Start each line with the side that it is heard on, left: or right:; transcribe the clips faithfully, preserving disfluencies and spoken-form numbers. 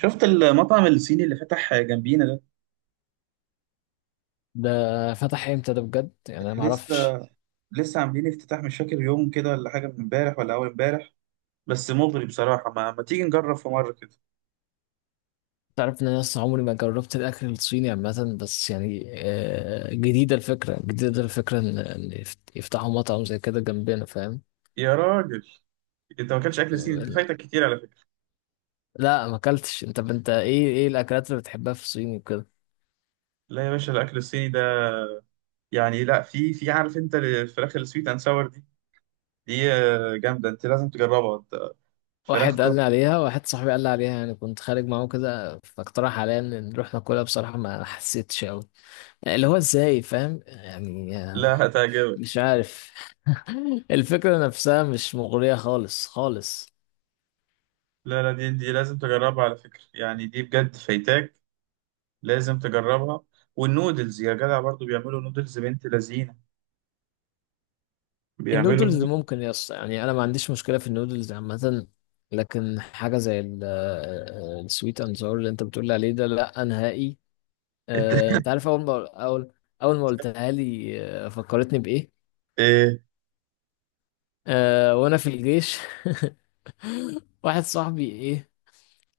right: شفت المطعم الصيني اللي فتح جنبينا ده.
left: ده فتح امتى ده بجد؟ يعني انا ما
right: لسه
left: اعرفش.
right: لسه عاملين افتتاح، مش فاكر يوم كده ولا حاجه، من امبارح ولا اول امبارح. بس مغري بصراحه. ما, ما تيجي نجرب في مره كده؟
left: تعرف ان انا لسه عمري ما جربت الاكل الصيني عامه، بس يعني آه، جديده الفكره، جديده الفكره ان إن يفت- يفتحوا مطعم زي كده جنبنا، فاهم؟
right: يا راجل، انت ما اكلتش اكل صيني، انت فايتك كتير على فكره.
left: لا ما اكلتش. انت انت ايه ايه الاكلات اللي بتحبها في الصين وكده؟
right: لا يا باشا، الاكل الصيني ده يعني لا. في في عارف انت الفراخ السويت اند ساور دي؟ دي آه، جامده، انت لازم تجربها انت.
left: واحد قال
right: فراخته
left: لي عليها، واحد صاحبي قال لي عليها، يعني كنت خارج معاه كده فاقترح عليا ان نروح ناكلها، بصراحه ما حسيتش قوي. اللي هو ازاي، فاهم؟ يعني آه،
right: لا هتعجبك.
left: مش عارف. الفكره نفسها مش مغريه خالص خالص.
right: لا لا، دي دي لازم تجربها على فكره، يعني دي بجد فايتاك، لازم تجربها. والنودلز يا جدع برضو، بيعملوا نودلز بنت لذينه. بيعملوا
left: النودلز
right: نوت.
left: ممكن يس يعني انا ما عنديش مشكله في النودلز عامه، لكن حاجه زي ال- آه، السويت اند ساور اللي انت بتقول عليه ده لا نهائي.
right: الت...
left: آه، انت عارف؟ اول ما اول اول ما قلتها لي آه، فكرتني بايه؟
right: ايه.
left: آه، وانا في الجيش واحد صاحبي ايه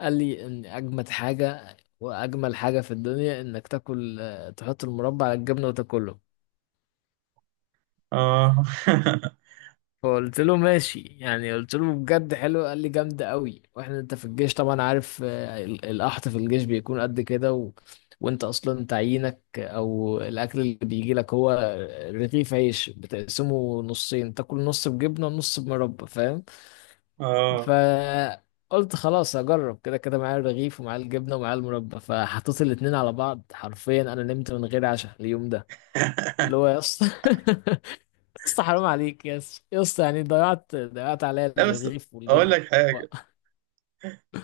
left: قال لي ان اجمد حاجه واجمل حاجه في الدنيا انك تاكل، آه، تحط المربى على الجبنه وتاكله.
right: اه.
left: فقلت له ماشي، يعني قلت له بجد حلو؟ قال لي جامدة قوي. واحنا انت في الجيش طبعا عارف، آه، ال- القحط في الجيش بيكون قد كده و... وانت اصلا تعيينك او الاكل اللي بيجي لك هو رغيف عيش، بتقسمه نصين، تاكل نص بجبنة ونص بمربى، فاهم؟
right: اه.
left: فقلت خلاص هجرب، كده كده معايا الرغيف ومعايا الجبنة ومعايا المربى. فحطيت الاتنين على بعض، حرفيا انا نمت من غير عشاء اليوم ده. اللي هو يا اسطى، اسطى حرام عليك يا اسطى يا اسطى، يعني ضيعت ضيعت عليا
right: لا بس
left: الرغيف
right: اقول
left: والجبن
right: لك
left: بقى.
right: حاجه،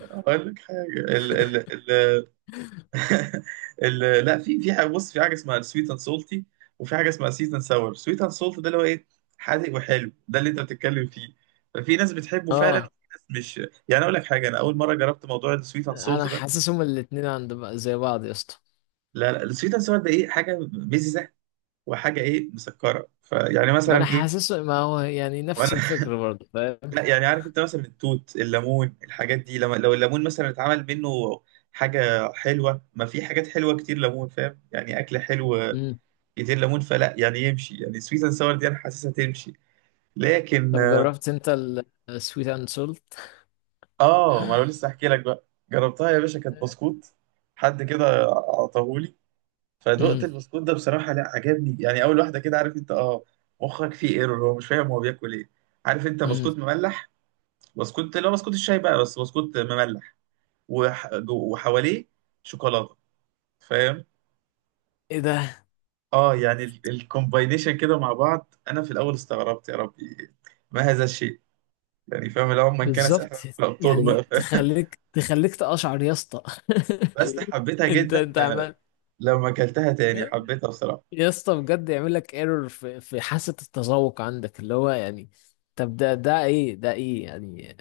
right: اقول لك حاجه. ال ال ال ال لا. في في حاجه، بص، في حاجه اسمها سويت اند سولتي، وفي حاجه اسمها سيت اند ساور. سويت اند سولت ده اللي هو ايه؟ حادق وحلو، ده اللي انت بتتكلم فيه. ففي ناس بتحبه فعلا وفي
left: اه
right: ناس مش. يعني اقول لك حاجه، انا اول مره جربت موضوع السويت اند
left: انا
right: سولت ده.
left: حاسسهم الاتنين عند بق- زي بعض يا اسطى.
right: لا لا، السويت اند ساور ده ايه، حاجه مززه وحاجه ايه، مسكره. فيعني
left: ما انا
right: مثلا ايه،
left: حاسس، ما هو يعني نفس
right: وانا
left: الفكر برضه، فاهم؟
right: لا يعني عارف انت مثلا التوت، الليمون، الحاجات دي. لما لو الليمون مثلا اتعمل منه حاجة حلوة، ما في حاجات حلوة كتير ليمون فاهم؟ يعني أكل حلو
left: امم،
right: كتير ليمون، فلا يعني يمشي. يعني سويت اند ساور دي أنا حاسسها تمشي لكن.
left: طب جربت انت السويت اند سولت؟
right: اه، ما انا لسه احكي لك بقى. جربتها يا باشا، كانت بسكوت، حد كده عطاهولي، فدقت
left: امم.
right: البسكوت ده بصراحة لا عجبني، يعني أول واحدة كده عارف انت. اه، مخك فيه ايرور، هو مش فاهم هو بياكل ايه. عارف انت،
left: امم.
right: بسكوت مملح، بسكوت لا، بسكوت الشاي بقى، بس بسكوت مملح، وح... جو- وحواليه شوكولاته، فاهم.
left: ايه ده؟
right: اه، يعني ال- الكومباينيشن كده مع بعض، انا في الاول استغربت، يا ربي ما هذا الشيء، يعني فاهم؟ لو من كان
left: بالظبط.
right: سحرا فابطاله بقى
left: يعني
right: فاهم.
left: تخليك تخليك تقشعر يا اسطى.
right: بس حبيتها
left: انت
right: جدا
left: انت
right: آه،
left: عمال.
right: لما اكلتها تاني حبيتها بصراحه.
left: يا اسطى بجد يعمل لك ايرور في في حاسة التذوق عندك، اللي هو يعني طب ده ده ايه ده؟ ايه يعني؟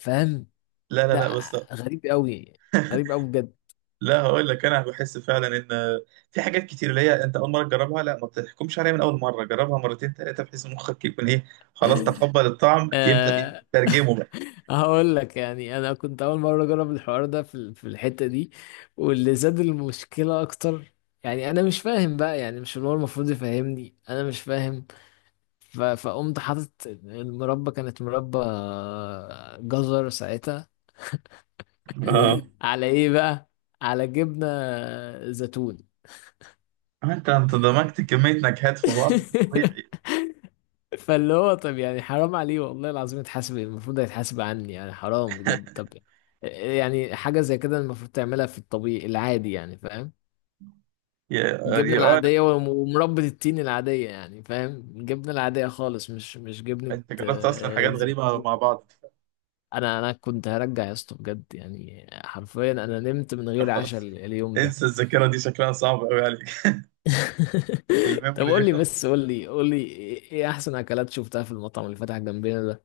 left: فاهم؟
right: لا لا لا
left: ده
right: بس.
left: غريب قوي، غريب قوي بجد.
right: لا هقول لك، انا بحس فعلا ان آه، في حاجات كتير اللي هي انت اول مره تجربها، لا ما تحكمش عليها من اول مره، جربها مرتين ثلاثه بحيث مخك يكون ايه، خلاص تقبل الطعم، يبدا
left: أه
right: يترجمه
left: هقول لك، يعني انا كنت اول مره اجرب الحوار ده في ال- في الحته دي، واللي زاد المشكله اكتر، يعني انا مش فاهم بقى، يعني مش اللي هو المفروض يفهمني انا مش فاهم. ف- فقمت حاطط المربى، كانت مربى جزر ساعتها،
right: بقى.
left: على ايه بقى؟ على جبنة زيتون.
right: انت انت دمجت كمية نكهات في بعض مش طبيعي.
left: فاللي هو طب يعني حرام عليه والله العظيم يتحاسب، المفروض هيتحاسب عني، يعني حرام بجد. طب يعني حاجة زي كده المفروض تعملها في الطبيعي العادي، يعني فاهم؟
right: يا
left: الجبنة
right: يا اه لا،
left: العادية وم- ومربى التين العادية، يعني فاهم؟ الجبنة العادية خالص، مش مش جبنة
right: انت جربت اصلا
left: آه،
right: حاجات غريبة مع
left: زيتون.
right: بعض.
left: انا انا كنت هرجع يا اسطى بجد، يعني حرفيا انا نمت من
right: طب
left: غير عشاء
right: خلاص،
left: ال- اليوم ده.
right: انسى الذاكرة دي، شكلها صعب قوي عليك.
left: طب
right: الميموري دي
left: قول لي
right: خلاص.
left: بس، قول لي قول لي ايه إيه احسن اكلات شفتها في المطعم اللي فتح جنبنا ده؟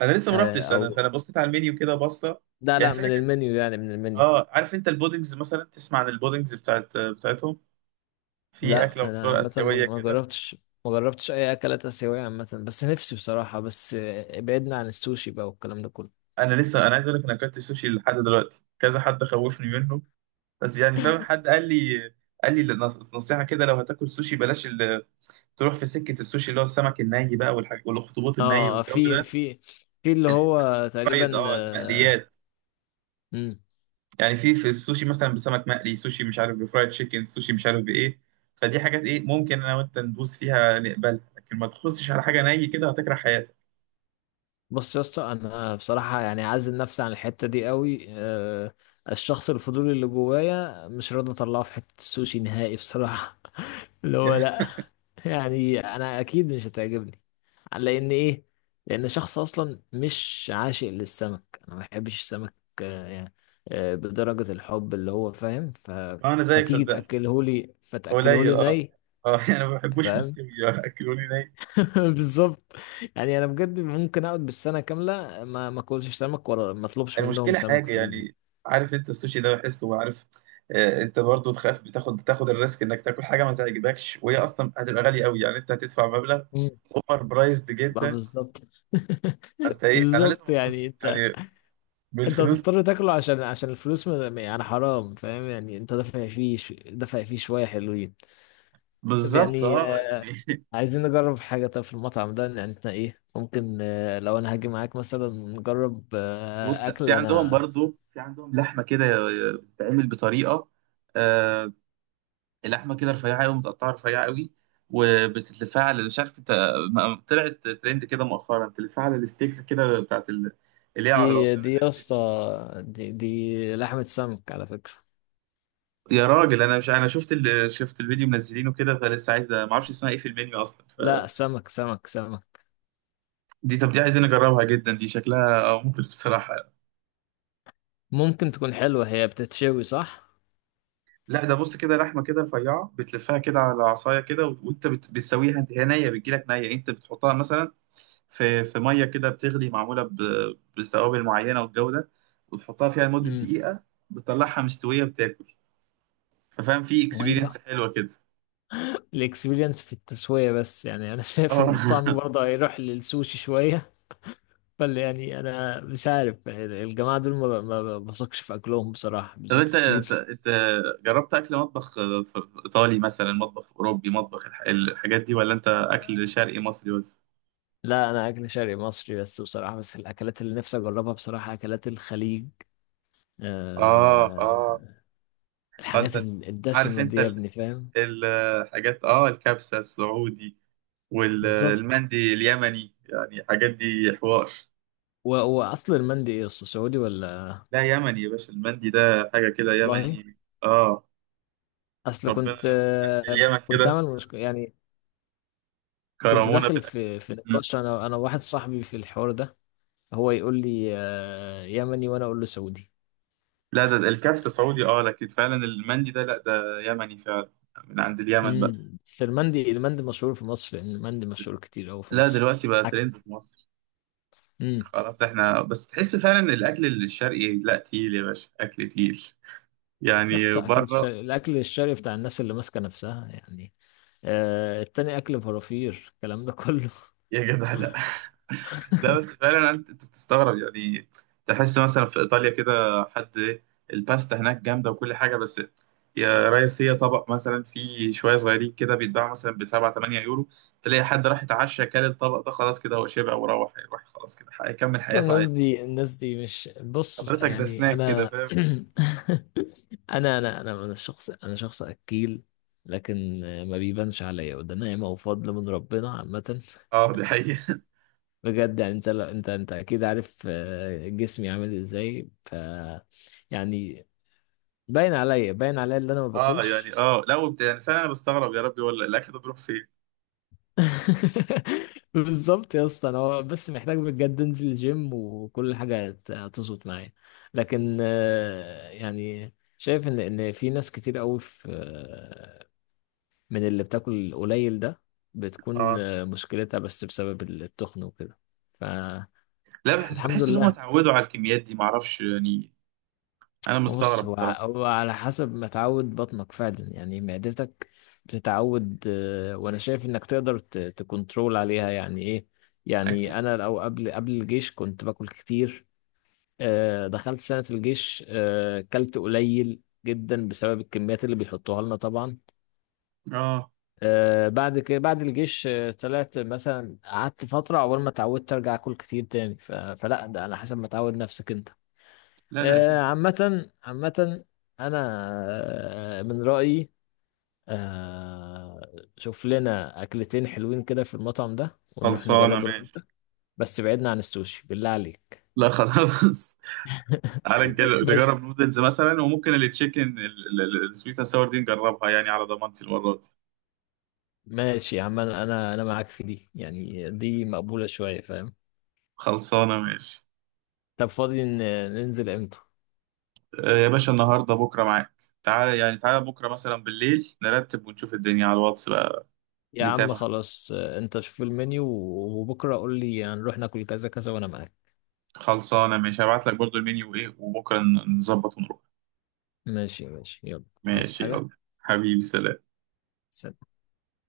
right: انا لسه ما
left: آه
right: رحتش، انا
left: او،
right: فانا بصيت على المنيو كده بصة.
left: لا
right: يعني
left: لا،
right: في
left: من
right: حاجة،
left: المنيو يعني، من المنيو.
right: اه، عارف انت البودنجز مثلا؟ تسمع عن البودنجز بتاعت بتاعتهم؟ في
left: لا
right: اكلة
left: انا
right: مشهورة
left: مثلا ما
right: اسيوية
left: ما
right: كده.
left: جربتش، ما جربتش اي اكلات اسيويه عامه، بس نفسي بصراحه، بس آه، بعدنا عن السوشي بقى والكلام ده كله.
right: انا لسه، انا عايز اقول لك، انا اكلت سوشي لحد دلوقتي كذا، حد خوفني منه. بس يعني فاهم، حد قال لي، قال لي نص- نصيحة كده: لو هتاكل سوشي بلاش تروح في سكه السوشي اللي هو السمك الني بقى والحاجات، والاخطبوط الني
left: اه
right: والجو
left: في
right: ده.
left: في في اللي
right: الحته
left: هو
right: الفرايد،
left: تقريبا
right: اه،
left: آه
right: المقليات.
left: مم.
right: يعني في في السوشي مثلا بسمك مقلي سوشي، مش عارف، بفرايد تشيكن سوشي، مش عارف بايه. فدي حاجات ايه، ممكن انا وانت ندوس فيها نقبلها، لكن ما تخصش على حاجه ني كده هتكره حياتك.
left: بص يا اسطى انا بصراحه يعني عازل نفسي عن الحته دي قوي آه. الشخص الفضولي اللي جوايا مش راضي اطلعه في حته السوشي نهائي بصراحه. اللي هو لا. يعني انا اكيد مش هتعجبني، لان ايه؟ لان شخص اصلا مش عاشق للسمك، انا ما بحبش السمك آه، يعني آه، بدرجة الحب، اللي هو فاهم ف...
right: انا زيك
left: فتيجي
right: صدقني.
left: تاكله لي، فتاكله
right: قليل
left: لي
right: اه.
left: ني،
right: اه. يعني ما بحبوش
left: فاهم؟
right: مستوي، آه، اكلوني ني.
left: بالظبط. يعني انا بجد ممكن اقعد بالسنة كاملة ما ما اكلش سمك ولا ما اطلبش منهم
right: المشكلة
left: سمك
right: حاجة
left: في
right: يعني،
left: البيت.
right: عارف انت السوشي ده بحسه وعارف، آه، انت برضو تخاف، بتاخد تاخد الريسك انك تاكل حاجة ما تعجبكش، وهي اصلا هتبقى غالية قوي، يعني انت هتدفع مبلغ
left: مم.
right: اوفر برايزد
left: بقى
right: جدا.
left: بالظبط.
right: انت ايه، انا لازم
left: بالظبط
right: انبسط
left: يعني انت،
right: يعني
left: انت
right: بالفلوس دي.
left: هتضطر تاكله عشان عشان الفلوس م- يعني حرام، فاهم؟ يعني انت دافع فيه ش- دافع فيه شوية حلوين. طب
right: بالظبط
left: يعني
right: اه
left: آه،
right: يعني.
left: عايزين نجرب حاجة. طب في المطعم ده يعني احنا ايه ممكن، آه، لو انا هاجي معاك مثلا نجرب آه،
right: بص، في
left: اكل
right: عندهم
left: انا
right: برضو، في عندهم لحمه كده بتتعمل بطريقه، اللحمه كده رفيعه قوي، متقطعه رفيعه قوي، وبتتلفها على، مش عارف انت، م- طلعت ترند كده مؤخرا، تلفها على الستيكس كده بتاعت ال... اللي هي
left: دي
right: العصيان
left: دي يا
right: الاكل
left: اسطى،
right: دي.
left: دي دي لحمة سمك على فكرة.
right: يا راجل، انا مش، انا شفت ال... شفت الفيديو منزلينه كده، فلسه عايز، ما اعرفش اسمها ايه في المنيو اصلا.
left: لا سمك، سمك سمك.
right: دي، طب دي عايزين نجربها جدا، دي شكلها آه، ممكن بصراحه.
left: ممكن تكون حلوة، هي بتتشوي صح؟
right: لا ده بص كده، لحمه كده رفيعه، بتلفها كده على عصايه كده، وانت بت... بتسويها انت. هي نيه، بتجيلك نيه، انت بتحطها مثلا في في ميه كده بتغلي، معموله ب- بتوابل معينه والجو ده، وتحطها فيها لمده
left: امم.
right: دقيقه، بتطلعها مستويه، بتاكل. ففاهم، في
left: مية.
right: اكسبيرينس حلوه كده.
left: الاكسبيرينس في التسوية بس، يعني انا شايف
right: اه.
left: ان الطعم برضه هيروح للسوشي شوية. بل يعني انا مش عارف يعني الجماعه دول ما ب- ما بثقش في اكلهم بصراحه،
right: طب
left: بالذات
right: انت، انت
left: الصيف.
right: أنت جربت اكل مطبخ، في في ايطالي مثلا، مطبخ اوروبي، مطبخ الح- الحاجات دي، ولا انت اكل شرقي مصري بس؟
left: لا انا اكل شرقي مصري بس بصراحه، بس الاكلات اللي نفسي اجربها بصراحه اكلات الخليج،
right: اه اه.
left: أه. الحاجات
right: فانت
left: ال-
right: عارف
left: الدسمه
right: انت
left: دي يا
right: ال-
left: ابني، فاهم؟
right: الحاجات اه، الكبسه السعودي
left: بالظبط.
right: والمندي اليمني، يعني الحاجات دي حوار.
left: و- واصل المندي ايه؟ اصل سعودي ولا؟
right: لا يمني يا باشا، المندي ده حاجة كده
left: والله
right: يمني اه،
left: اصل
right: ربنا.
left: كنت،
right: أهل
left: آه،
right: اليمن
left: كنت
right: كده
left: عامل مشكله يعني. كنت
right: كرمونا
left: داخل
right: بالأكل.
left: في في
right: مم.
left: نقاش انا انا واحد صاحبي في الحوار ده، هو يقول لي آه، يمني وانا اقول له سعودي.
right: لا ده ده الكبسة سعودي اه، لكن فعلا المندي ده لا، ده يمني فعلا، من عند اليمن بقى.
left: امم، بس المندي، المندي مشهور في مصر، لان المندي مشهور كتير قوي في
right: لا
left: مصر.
right: دلوقتي بقى ترند
left: عكس.
right: في مصر.
left: امم.
right: خلاص احنا بس، تحس فعلا الأكل الشرقي لا، تقيل يا باشا، أكل تقيل.
left: يا
right: يعني
left: اسطى اكل
right: بره،
left: الشرق، الاكل الشرقي بتاع الناس اللي ماسكه نفسها يعني، آه التاني اكل فرافير الكلام ده كله.
right: يا جدع لا. لا بس فعلا انت، أنت بتستغرب يعني، تحس مثلا في ايطاليا كده، حد إيه، الباستا هناك جامده وكل حاجه بس، يا ريس هي طبق مثلا فيه شويه صغيرين كده، بيتباع مثلا ب سبعة تمنية يورو، تلاقي حد راح يتعشى كل الطبق ده، خلاص كده هو شبع وروح، هيروح خلاص كده هيكمل
left: بس
right: حياته
left: الناس
right: عادي.
left: دي، الناس دي مش، بص
right: حضرتك ده
left: يعني
right: سناك كده
left: انا
right: فاهم.
left: انا انا انا انا شخص انا شخص اكيل، لكن آه، ما بيبانش عليا، وده نعمه وفضل من ربنا عامه.
right: اه دي حقيقه.
left: بجد يعني انت انت انت اكيد عارف آه، جسمي عامل ازاي ف يعني باين عليا، باين عليا اللي انا ما
right: اه
left: باكلش.
right: يعني اه لا، وبت... يعني فعلا انا بستغرب، يا ربي ولا الاكل ده بيروح فين.
left: بالظبط يا اسطى، انا هو بس محتاج بجد انزل الجيم وكل حاجه هت- هتظبط معايا، لكن آه، يعني شايف ان ان في ناس كتير قوي في آه، من اللي بتاكل قليل ده بتكون
right: اه،
left: آه، مشكلتها بس بسبب التخن وكده، فالحمد
right: لا بحس، بحس ان هم
left: لله.
right: اتعودوا على الكميات دي، معرفش يعني. انا
left: بص
right: مستغرب
left: هو ع-
right: بصراحة.
left: هو على حسب ما تعود بطنك فعلا، يعني معدتك بتتعود آه، وانا شايف انك تقدر ت- تكنترول عليها، يعني ايه؟
right: اكيد.
left: يعني انا لو قبل قبل الجيش كنت باكل كتير، آه، دخلت سنة الجيش آه، كلت قليل جدا بسبب الكميات اللي بيحطوها لنا طبعا،
right: اه.
left: آه، بعد كده بعد الجيش آه، طلعت مثلا قعدت فترة عقبال ما اتعودت ارجع اكل كتير تاني. ف- فلا، ده على حسب ما تعود نفسك انت
right: لا لا
left: آه،
right: اكيد.
left: عامة عامة. أنا آه، من رأيي آه، شوف لنا أكلتين حلوين كده في المطعم ده ونروح
right: خلصانه
left: نجربه أنا
right: ماشي.
left: وأنت، بس بعدنا عن السوشي بالله عليك،
right: لا خلاص. تعالى نجل- نجرب
left: بس.
right: نودلز مثلا، وممكن التشيكن السويت اند ساور دي نجربها، يعني على ضمانتي المره دي.
left: ماشي يا عم، أنا أنا أنا معاك في دي، يعني دي مقبولة شوية، فاهم؟
right: خلصانه ماشي.
left: طب فاضي ن- ننزل إمتى؟
right: آه، يا باشا النهارده بكره معاك، تعالى يعني، تعالى بكره مثلا بالليل، نرتب ونشوف الدنيا على الواتس بقى.
left: يا عم
right: نتابع.
left: خلاص، آه، أنت شوف المنيو وبكرة قول لي هنروح ناكل كذا كذا وأنا معاك.
right: خلصانه ماشي، هبعت لك برضو المنيو ايه، وبكره ن- نظبط ونروح.
left: ماشي ماشي، يلا. عايز
right: ماشي
left: حاجة؟
right: يلا. حبيبي سلام.
left: سلام.